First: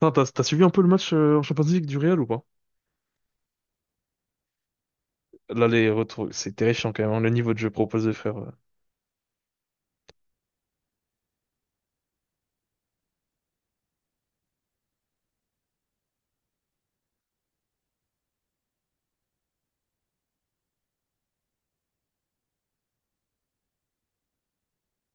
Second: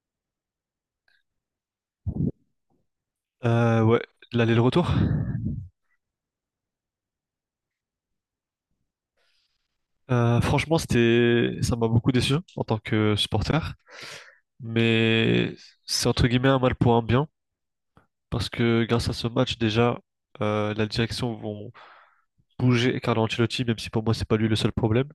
Putain, t'as suivi un peu le match en Champions League du Real ou pas? Ouais, l'aller-retour. Là, les retours, c'est terrifiant quand même, hein, le niveau de jeu proposé, frère. Franchement, ça m'a beaucoup déçu en tant que supporter, mais c'est entre guillemets un mal pour un bien parce que grâce à ce match déjà, la direction vont bouger Carlo Ancelotti, même si pour moi c'est pas lui le seul problème.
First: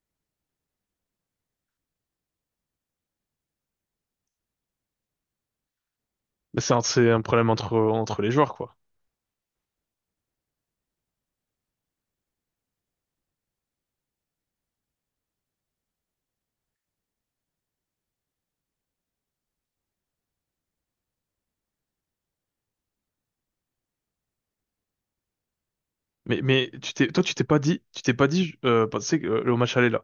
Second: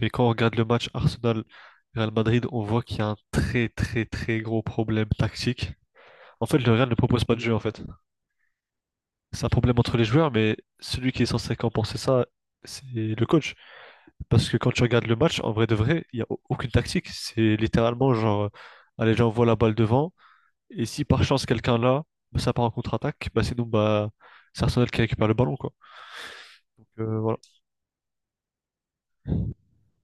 Mais quand on regarde le match Arsenal-Real Madrid, on voit qu'il y a un très très très gros problème tactique. En fait, Mais le c'est un, Real ne c'est un propose pas de problème jeu en entre, fait. entre les joueurs, quoi. C'est un problème entre les joueurs, mais celui qui est censé compenser ça, c'est le coach. Parce que quand tu regardes le match, en vrai de vrai, il n'y a aucune tactique. C'est littéralement genre, allez, j'envoie la balle devant. Et si par chance quelqu'un là, bah, ça part en contre-attaque, bah, c'est nous, bah, c'est Arsenal qui récupère le ballon, quoi. Mais Donc, tu voilà. t'es pas dit, tu t'es pas dit, bah, que, au match aller là,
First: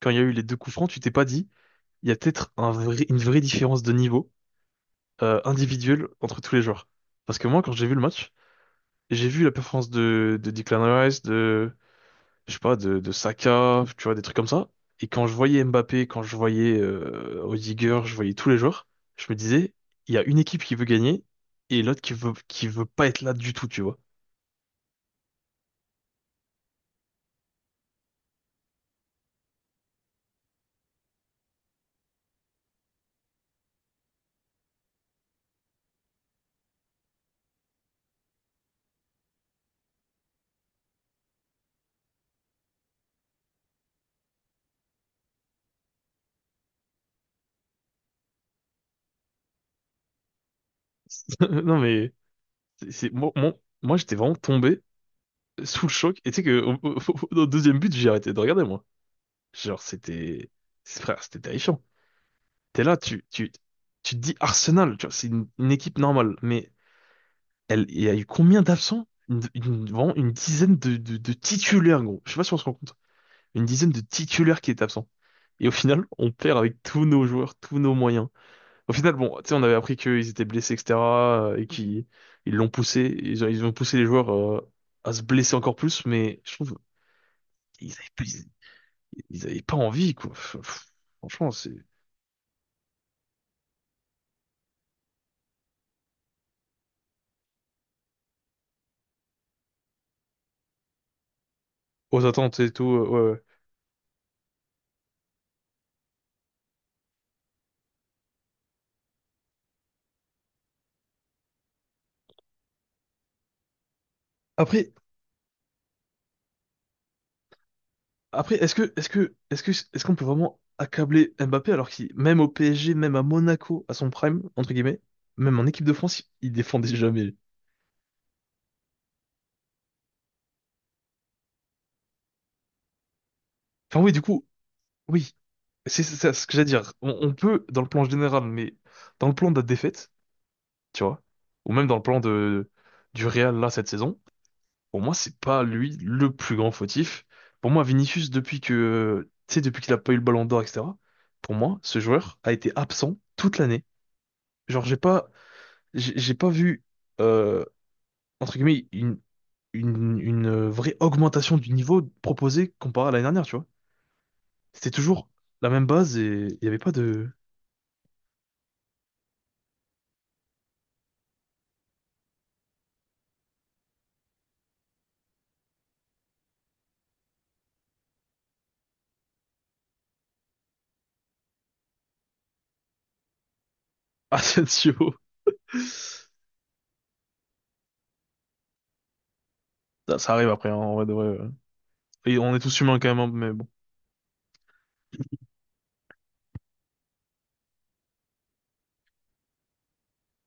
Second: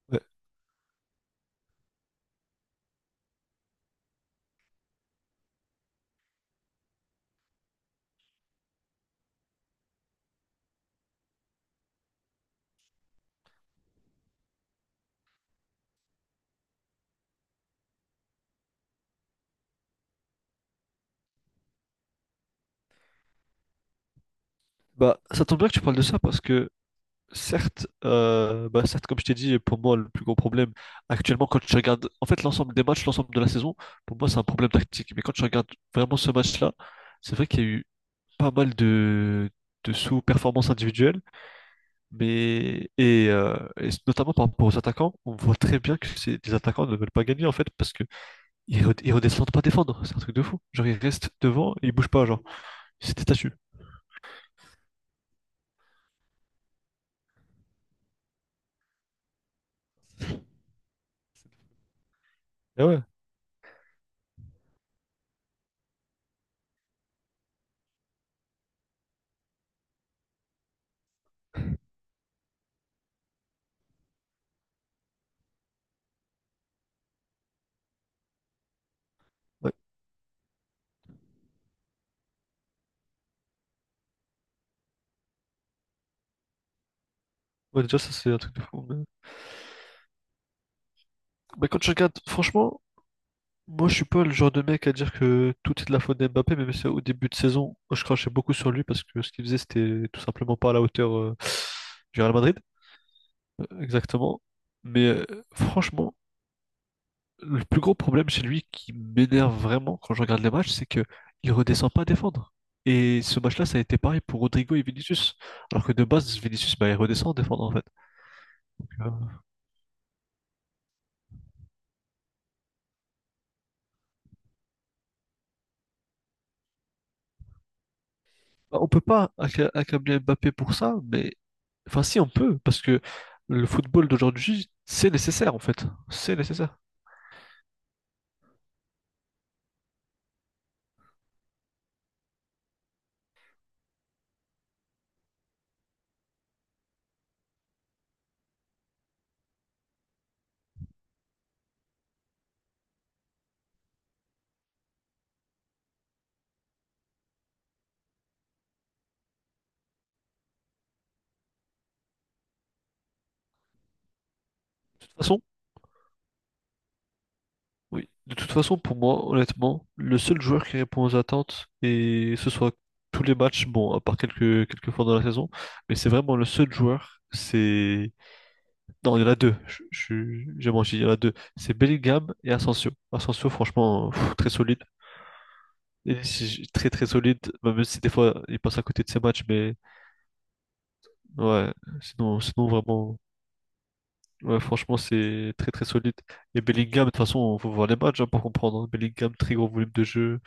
quand il y Ouais. a eu les deux coups francs, tu t'es pas dit. Il y a peut-être une vraie différence de niveau individuel entre tous les joueurs. Parce que moi, quand j'ai vu le match, j'ai vu la performance de Declan Rice, je sais pas, de Saka, tu vois, des trucs comme ça. Et quand je voyais Mbappé, quand je voyais Rudiger, je voyais tous les joueurs, je me disais, il y a une équipe qui veut gagner et l'autre qui veut pas être là du tout, tu vois. Bah, ça tombe bien que tu parles de ça parce que, certes, bah, certes, comme je t'ai dit, pour moi, le plus gros problème actuellement, quand tu regardes en fait l'ensemble des matchs, l'ensemble de la saison, pour moi, c'est un problème tactique. Mais quand tu regardes vraiment ce match-là, c'est vrai qu'il y a eu pas mal de sous-performances individuelles. Mais et notamment par rapport aux attaquants, on voit très bien que c'est les attaquants ne veulent pas gagner en fait parce que ils redescendent pas défendre, c'est un truc de fou. Genre ils restent devant Non, et ils bougent mais pas, genre c'est, c'est- c'est des moi, statues. moi, moi, j'étais vraiment tombé sous le choc. Et tu sais que au deuxième but, j'ai arrêté de regarder, moi. Genre, frère, c'était terrifiant. T'es Ah là, ouais. Tu te dis Arsenal, tu vois, c'est une équipe normale, mais il y a eu combien d'absents? Vraiment une dizaine de titulaires, gros. Je sais pas si on se rend compte. Une dizaine de titulaires qui étaient absents. Et au final, on perd avec tous nos joueurs, tous nos moyens. Au final, bon, tu sais, on Ouais. avait appris qu'ils étaient blessés, etc., et qu'ils ils l'ont poussé, ils ont poussé les joueurs à se blesser encore plus, mais je trouve Ouais, ils déjà avaient ça c'est un plus, truc de fou. Mais... ils avaient pas envie, quoi. Franchement, mais c'est quand je regarde, franchement, moi je suis pas le genre de mec à dire que tout est de la faute d'Mbappé, même si au début de saison je crachais beaucoup sur lui parce que ce qu'il faisait c'était tout simplement pas à la hauteur du aux Real Madrid. attentes et tout. Ouais. Exactement. Mais franchement. Le plus gros problème chez lui qui m'énerve vraiment quand je regarde les matchs, c'est que il redescend pas à défendre. Et ce match-là, ça a été pareil pour Rodrigo et Après, Vinicius. Alors que de base, Vinicius, bah, il redescend à défendre en fait. après, est-ce Donc, que, est-ce que, est-ce que, est-ce qu'on peut vraiment accabler Mbappé alors qu'il, même au PSG, même à Monaco, à son prime entre guillemets, même en équipe de France, il défendait jamais. bah, on peut pas accabler Mbappé pour ça, mais enfin si on peut, parce que le Enfin football oui, du coup, d'aujourd'hui, c'est oui, nécessaire en fait. c'est ça C'est ce que j'allais nécessaire. dire. On peut dans le plan général, mais dans le plan de la défaite, tu vois, ou même dans le plan de du Real là cette saison, pour moi c'est pas lui le plus grand fautif. Pour moi, Vinicius tu sais, depuis qu'il a pas eu le Ballon d'Or, etc. Pour moi, ce joueur a été absent toute l'année. Genre, j'ai pas vu, euh, entre guillemets, une vraie augmentation du niveau proposé comparé à l'année dernière, tu vois. C'était De toute toujours façon, la même base et il y avait pas de oui. De toute façon, pour moi, honnêtement, le seul joueur qui répond aux attentes, et ce soit tous les matchs, bon, à part quelques fois dans la saison, mais c'est vraiment le seul joueur, c'est... Non, il y en a deux, j'ai menti, il y en a deux. C'est Bellingham et Asensio. Asensio, franchement, pff, très solide. Asensio. Très très solide, même si des fois il passe à côté de ses matchs, mais Ça arrive après, hein, en vrai de vrai. Ouais. ouais, Et sinon, on est sinon tous humains quand vraiment, même, hein, mais bon. ouais, franchement, c'est très très solide. Et Bellingham, de toute façon, faut voir les matchs hein, pour comprendre. Hein. Bellingham, très gros volume de jeu.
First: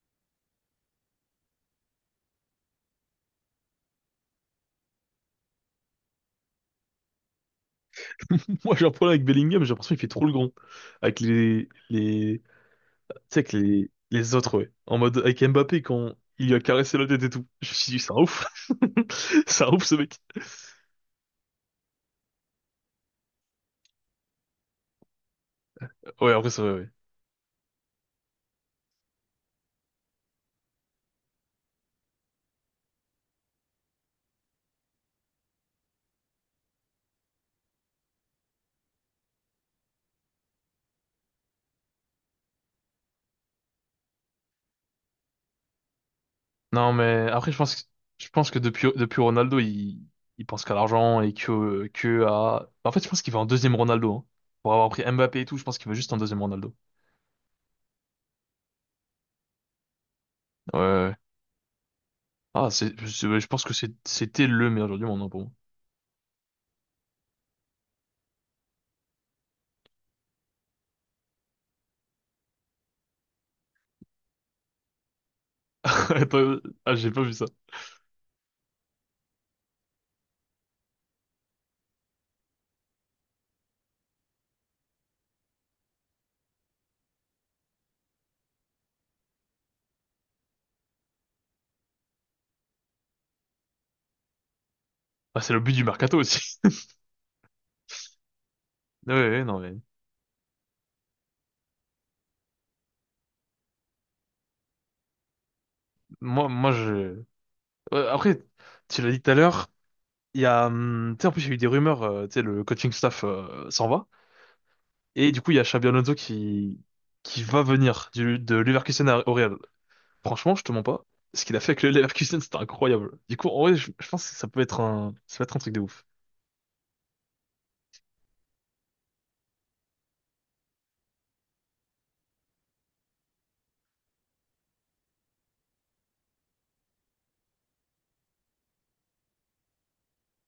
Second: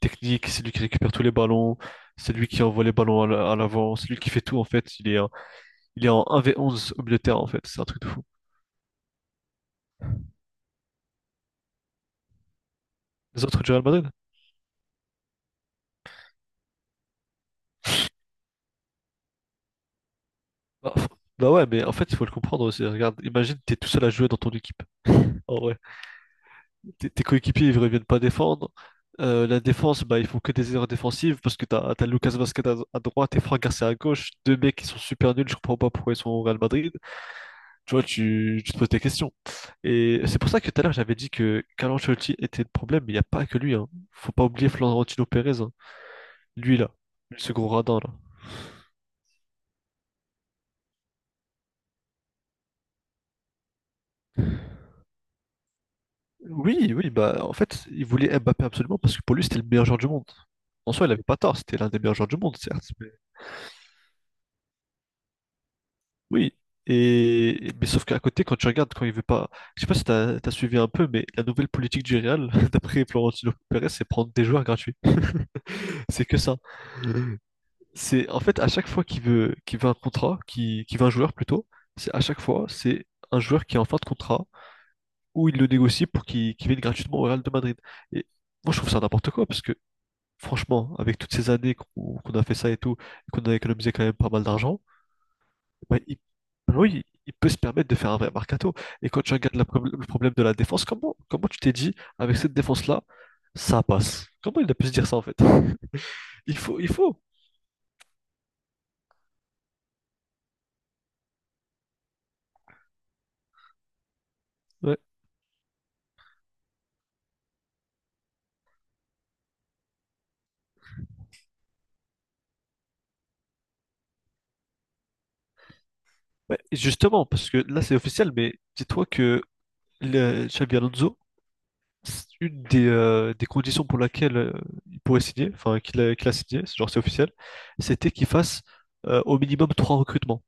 Technique, c'est lui qui récupère tous les ballons, c'est lui qui envoie les ballons à l'avant, c'est lui qui fait tout en fait. Il est en 1v11 au milieu de terrain en fait, c'est un truc de fou. Moi, j'ai un problème avec Bellingham, j'ai l'impression qu'il fait trop le grand. Avec tu sais, Les avec autres du Real les, Madrid? les autres, ouais. En mode, avec Mbappé, quand il lui a caressé la tête et tout. Je me suis dit, c'est un ouf. C'est un ouf, ce mec. Bah, bah ouais, mais en fait, il faut le comprendre aussi. Regarde, imagine, t'es tout seul à jouer dans ton équipe. En vrai, Ouais, après, ça, ouais. tes coéquipiers, ils reviennent pas défendre. La défense, bah, ils font que des erreurs défensives parce que t'as Lucas Vazquez à droite et Franck Garcia à gauche, deux mecs qui sont super nuls, je comprends pas pourquoi ils sont au Real Madrid. Tu vois, tu te poses des questions. Et c'est pour ça que tout à l'heure, j'avais dit que Carlo Ancelotti était le problème, mais il n'y a pas que lui, hein. Faut pas oublier Florentino Pérez, hein. Lui, là. Non, mais après, Ce je gros pense que, radin, là. je pense que depuis Ronaldo, il pense qu'à l'argent et que à. En fait, je pense qu'il veut un deuxième Ronaldo. Hein. Pour avoir pris Mbappé et tout, je pense qu'il veut juste un deuxième Ronaldo. Oui, oui, bah, en fait, il voulait Mbappé absolument parce que pour lui, c'était le meilleur joueur du monde. Ouais. En soi, il Ouais. avait pas tort, c'était l'un des meilleurs joueurs du monde, Ah, certes. Ouais, je pense que c'était le meilleur joueur du monde, hein, pour moi. Oui. Mais sauf qu'à côté, quand tu regardes, quand il veut pas. Je sais pas si t'as as suivi un peu, mais la nouvelle politique du Real, d'après Florentino Pérez, c'est prendre des joueurs gratuits. C'est que ça. Attends, ah, j'ai pas vu ça. C'est en fait à chaque fois qu'il veut un contrat, qu'il veut un joueur plutôt, c'est à chaque fois c'est un joueur qui est en fin de contrat ou il le négocie pour qu'il vienne gratuitement au Real de Madrid. Et moi je trouve ça n'importe quoi parce que franchement avec toutes ces années qu'on a fait ça et tout et qu'on a économisé quand même pas mal d'argent, Ah, c'est le but du bah, mercato aussi. maintenant, il peut se permettre de faire un vrai mercato. Et Ouais, quand tu ouais, regardes non, mais. Le problème de la défense, comment tu t'es dit avec cette défense là ça passe? Comment il a pu se dire ça en fait? Moi, Il moi, faut il je. faut. Ouais, après, tu l'as dit tout à l'heure, il y a. Tu sais, en plus, il y a eu des rumeurs, tu sais, le coaching staff s'en va. Ouais. Et du coup, il y a Xabi Alonso qui va venir de Leverkusen au Real. Franchement, je te mens pas. Ce qu'il a fait avec le Leverkusen, c'était incroyable. Du coup, en vrai, je pense que ça peut être un truc de ouf. Ouais, et justement, parce que là c'est officiel, mais dis-toi que le Xabi Alonso, c'est une des conditions pour laquelle il pourrait signer, enfin qu'il a signé, genre c'est officiel, c'était qu'il fasse au minimum trois recrutements.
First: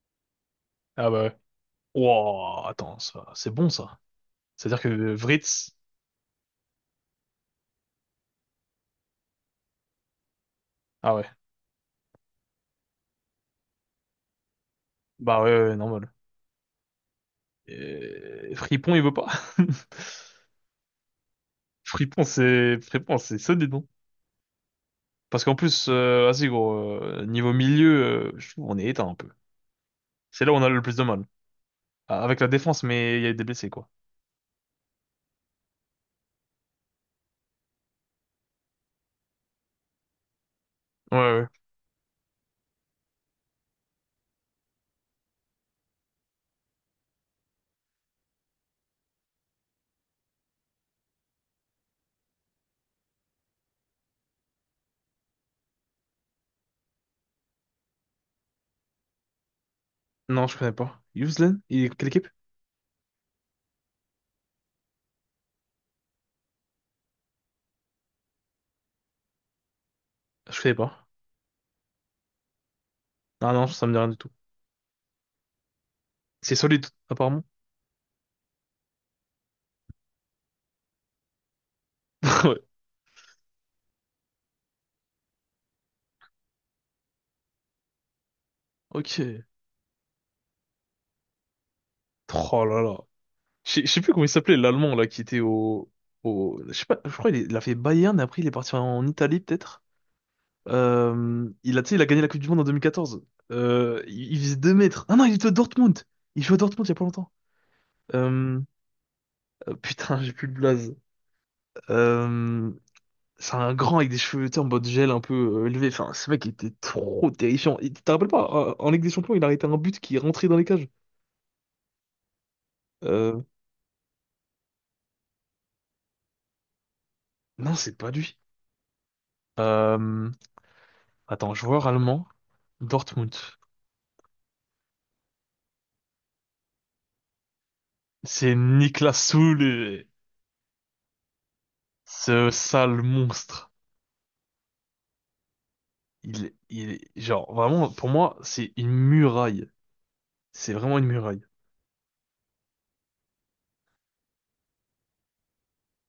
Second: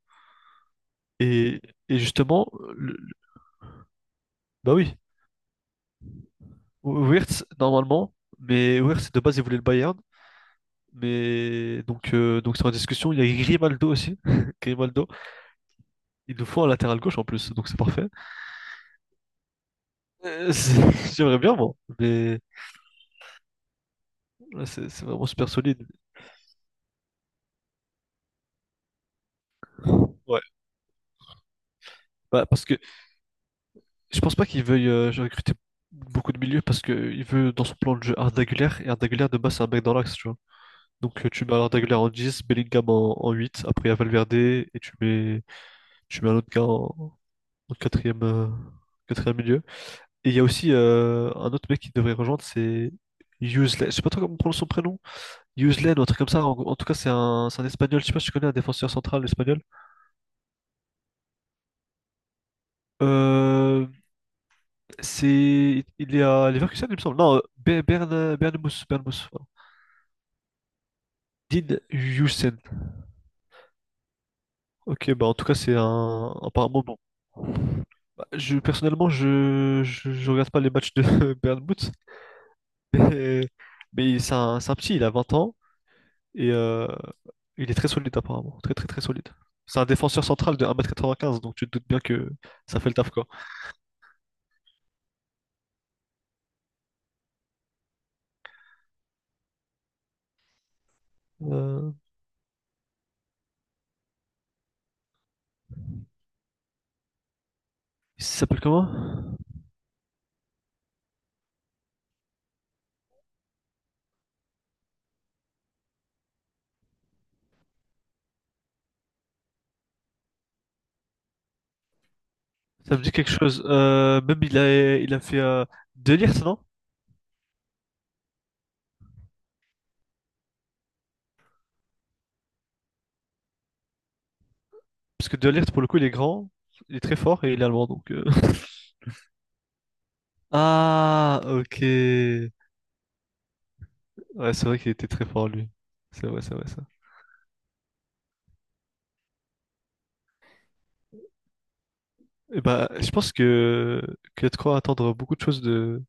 Ah bah ouais. Et, et justement, Wow, le- attends, le- c'est bon ça. bah C'est-à-dire oui, que Vritz, Wirtz normalement, mais Wirtz de base il voulait le Bayern, ah ouais. mais donc c'est en discussion. Il y a Grimaldo aussi, Grimaldo, Bah ouais, ouais, normal. il nous faut un latéral gauche en plus, donc c'est parfait. Et Fripon, il veut pas. J'aimerais bien moi, mais Fripon, c'est solide, non? là, c'est vraiment Parce super qu'en solide. plus, vas-y gros, niveau milieu, je trouve on est éteint un peu. Ouais. C'est là où on a le plus de mal. Ah, avec Bah, la parce que défense, mais il y a eu des blessés, quoi. je pense pas qu'il veuille recruter beaucoup de milieux parce qu'il veut dans son plan de jeu Arda Güler et Arda Güler de base c'est un mec dans l'axe, tu vois. Ouais, Donc, tu ouais. mets Arda Güler en 10 Bellingham en 8, après il y a Valverde et tu mets un autre gars en quatrième milieu. Et il y a aussi un autre mec qui devrait rejoindre, c'est Usley. Je sais pas trop comment on prononce son prénom. Usley ou un truc comme ça. En tout cas, c'est un espagnol. Je sais pas si tu connais un défenseur central espagnol. Non, je connais pas. Yuzlen? Il est quelle équipe? Euh, il est à Leverkusen, il me semble. Non, Bernmouth, voilà. Je connais pas. Dean Huijsen. Ah non, ça me dit rien du tout. Ok, bah en tout cas, c'est un, C'est apparemment solide, bon. apparemment. Bah, personnellement, je regarde pas les matchs de Bernmouth, Ouais. mais, c'est un petit, il a 20 ans, et il est très solide apparemment, très très très solide. Ok. C'est un défenseur central de 1,95 m donc tu te doutes bien que Oh ça là fait le là. taf, quoi. Je sais plus comment il s'appelait, l'Allemand, là, qui était au. Je sais pas, je crois qu'il a fait Bayern, et après il est parti en Italie, peut-être. Tu Euh, sais, il a gagné la Coupe du Monde en 2014. Il faisait 2 mètres. Ah non, il était à Dortmund. Il jouait à Dortmund il y a pas longtemps. il Euh, s'appelle comment? Putain, j'ai plus le blaze. Euh, C'est un grand avec des cheveux, tu sais, en mode gel un peu élevé. Enfin, ce mec était trop terrifiant. Et tu te rappelles pas, en Ligue des Champions, il a arrêté un but qui est rentré dans les cages. Ça me dit quelque Euh, chose. Même il a fait De Ligt, non? non, c'est pas lui. Euh, Attends, joueur allemand, Dortmund. Parce que De Ligt, pour le coup, il est grand, il est très fort et il est allemand, donc... C'est Niklas Süle, Ah, ok. ce Ouais, sale monstre. c'est vrai qu'il était très fort, lui. Il, C'est vrai, ça. il, genre, vraiment, pour moi, c'est une muraille. C'est vraiment une muraille. Et bah, je pense que y a de quoi attendre beaucoup de choses de,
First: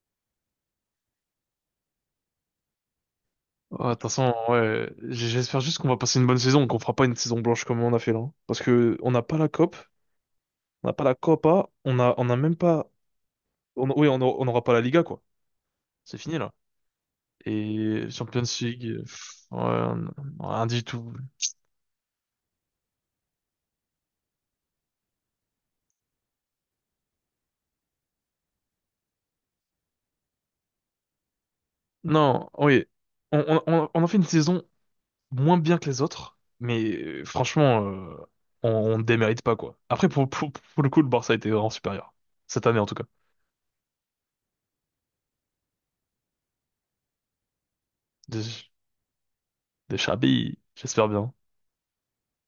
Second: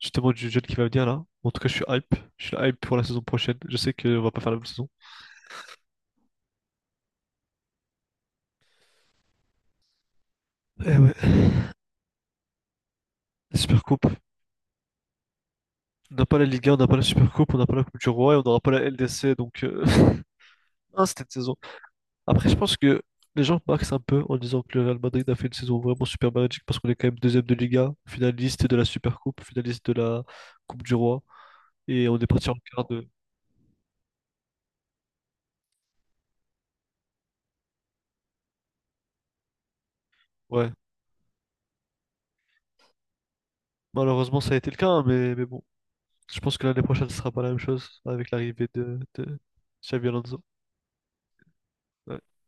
justement, du jeune qui va venir, là. En tout cas, je suis hype. Je suis hype pour la saison prochaine. Je Ah, sais qu'on va attention, pas faire la même saison. ouais, j'espère juste qu'on va passer une bonne saison, qu'on fera pas une saison blanche comme on a fait là. Hein. Parce que on n'a pas la COP, on n'a Eh pas la ouais. Copa, on n'a même pas La Super Coupe. oui, on n'aura pas la Liga, quoi. On C'est n'a fini, pas la là. Ligue 1, on n'a pas la Super Coupe, on n'a pas la Coupe du Et Roi et on Champions n'aura pas la League, LDC, ouais, donc... rien du Ah, tout. c'était une saison. Après, je pense que les gens marquent un peu en disant que le Real Madrid a fait une saison vraiment super magique parce qu'on est quand même deuxième de Liga, finaliste de la Super Coupe, finaliste de la Coupe du Roi. Et on est Non, parti en oui. quart de. On en fait une saison moins bien que les autres, mais franchement, on ne démérite pas, quoi. Après, pour, pour, Ouais. pour le coup, le Barça était vraiment supérieur. Cette année, en tout cas. Malheureusement, ça a été le cas, hein, mais bon. Je pense que l'année prochaine, ce sera pas la même chose avec l'arrivée Des, de des Xavi Alonso. Xabi, j'espère bien. Ouais.